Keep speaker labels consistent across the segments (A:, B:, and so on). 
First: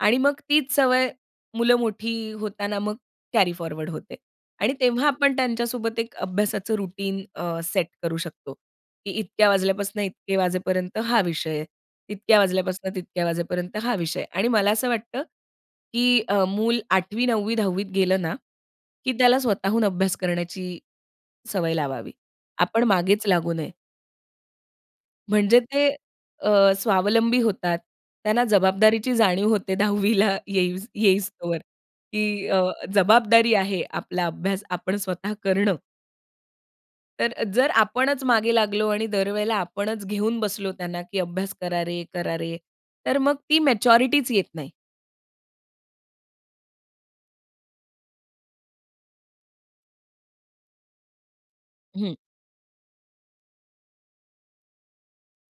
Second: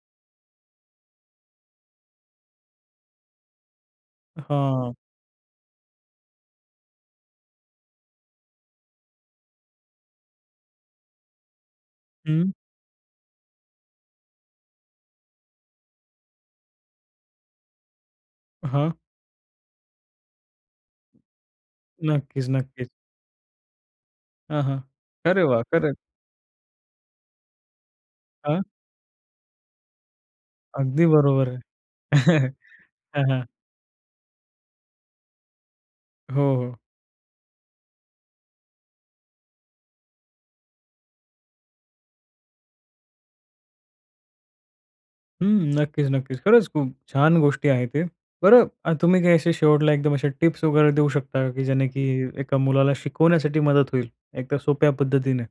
A: आणि मग तीच सवय मुलं मोठी होतांना मग कॅरी फॉरवर्ड होते. आणि
B: हां.
A: तेव्हा आपण त्यांच्या सोबत एक अभ्यासाचं रूटीन अ, सेट करू शकतो. की इतक्या वाजल्यापासून इतके वाजेपर्यंत हा विषय. इतक्या
B: हं.
A: वाजल्यापासून तितक्या वाजेपर्यंत हा विषय. आणि मला असं वाटतं की अ, मूल 8वी, 9वी,10वी त गेलं ना,
B: हां.
A: की त्याला स्वतःहून अभ्यास करण्याची सवय लावावी.
B: नक्कीच,
A: आपण
B: नक्कीच.
A: मागेच लागू नये.
B: हं, हं. अरे
A: म्हणजे
B: वा!
A: ते
B: खरं.
A: अ, स्वावलंबी होतात. त्यांना
B: अं?
A: जबाबदारीची जाणीव होते 10वीला येई
B: अगदी बरोबर
A: येईसतोवर.
B: आहे.
A: की अ,
B: हां, हां.
A: जबाबदारी आहे आपला अभ्यास आपण स्वतः करणं.
B: हो, हो.
A: तर जर आपणच मागे लागलो आणि दरवेळेला आपणच घेऊन बसलो त्यांना की "अभ्यास करा रे, करा रे." तर मग ती मॅच्युरिटीच येत नाही.
B: हं. नक्कीच, नक्कीच. खरंच खूप छान गोष्टी आहे ते. बरं तुम्ही काय असे शेवटला एकदम असे टिप्स वगैरे देऊ शकता का की ज्याने की
A: हं.
B: एका मुलाला शिकवण्यासाठी मदत होईल एका सोप्या पद्धतीने?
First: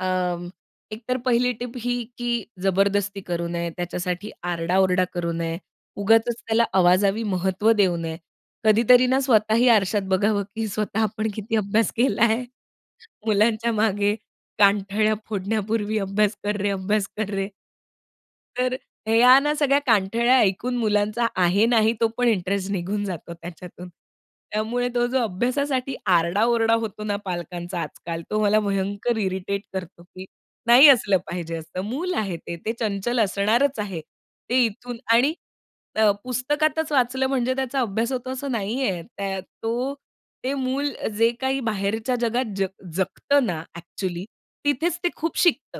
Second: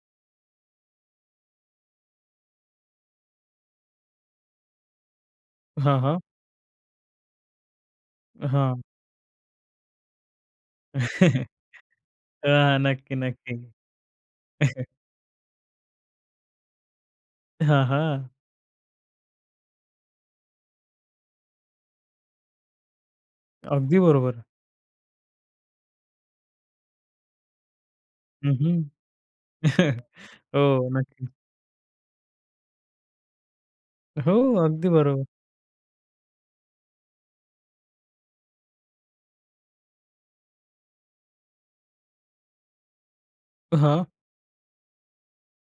A: अ, एकतर पहिली टिप ही की जबरदस्ती करू नये. त्याच्यासाठी आरडा-ओरडा करू नये.
B: हां, हां
A: उगाचच त्याला आवाजावी महत्व देऊ नये.
B: हां.
A: कधीतरी ना स्वतःही आरशात बघावं की स्वतः आपण किती
B: अं,
A: अभ्यास केलाय.
B: नक्की, नक्की.
A: मुलांच्या मागे कानठळ्या फोडण्यापूर्वी "अभ्यास कर रे, अभ्यास कर रे."
B: हां, हां.
A: तर ह्या ना सगळ्या कानठळ्या ऐकून मुलांचा आहे नाही तो पण इंटरेस्ट निघून जातो त्याच्यातून.
B: अगदी बरोबर.
A: त्यामुळे तो जो अभ्यासासाठी आरडा-ओरडा होतो ना पालकांचा आजकाल तो
B: हं,
A: मला
B: हं.
A: भयंकर इरिटेट करतो की नाही
B: हो.
A: असलं
B: नक्कीच.
A: पाहिजे असं. मूल आहे ते. ते चंचल असणारच आहे.
B: हो.
A: ते
B: अगदी
A: इथून
B: बरोबर.
A: आणि अ, पुस्तकातच वाचलं म्हणजे त्याचा अभ्यास होतो असं नाहीये. त्या तो ते मूल जे काही बाहेरच्या जगात ज जगतं ना
B: हां.
A: एक्चुअली तिथेच ते खूप शिकतं.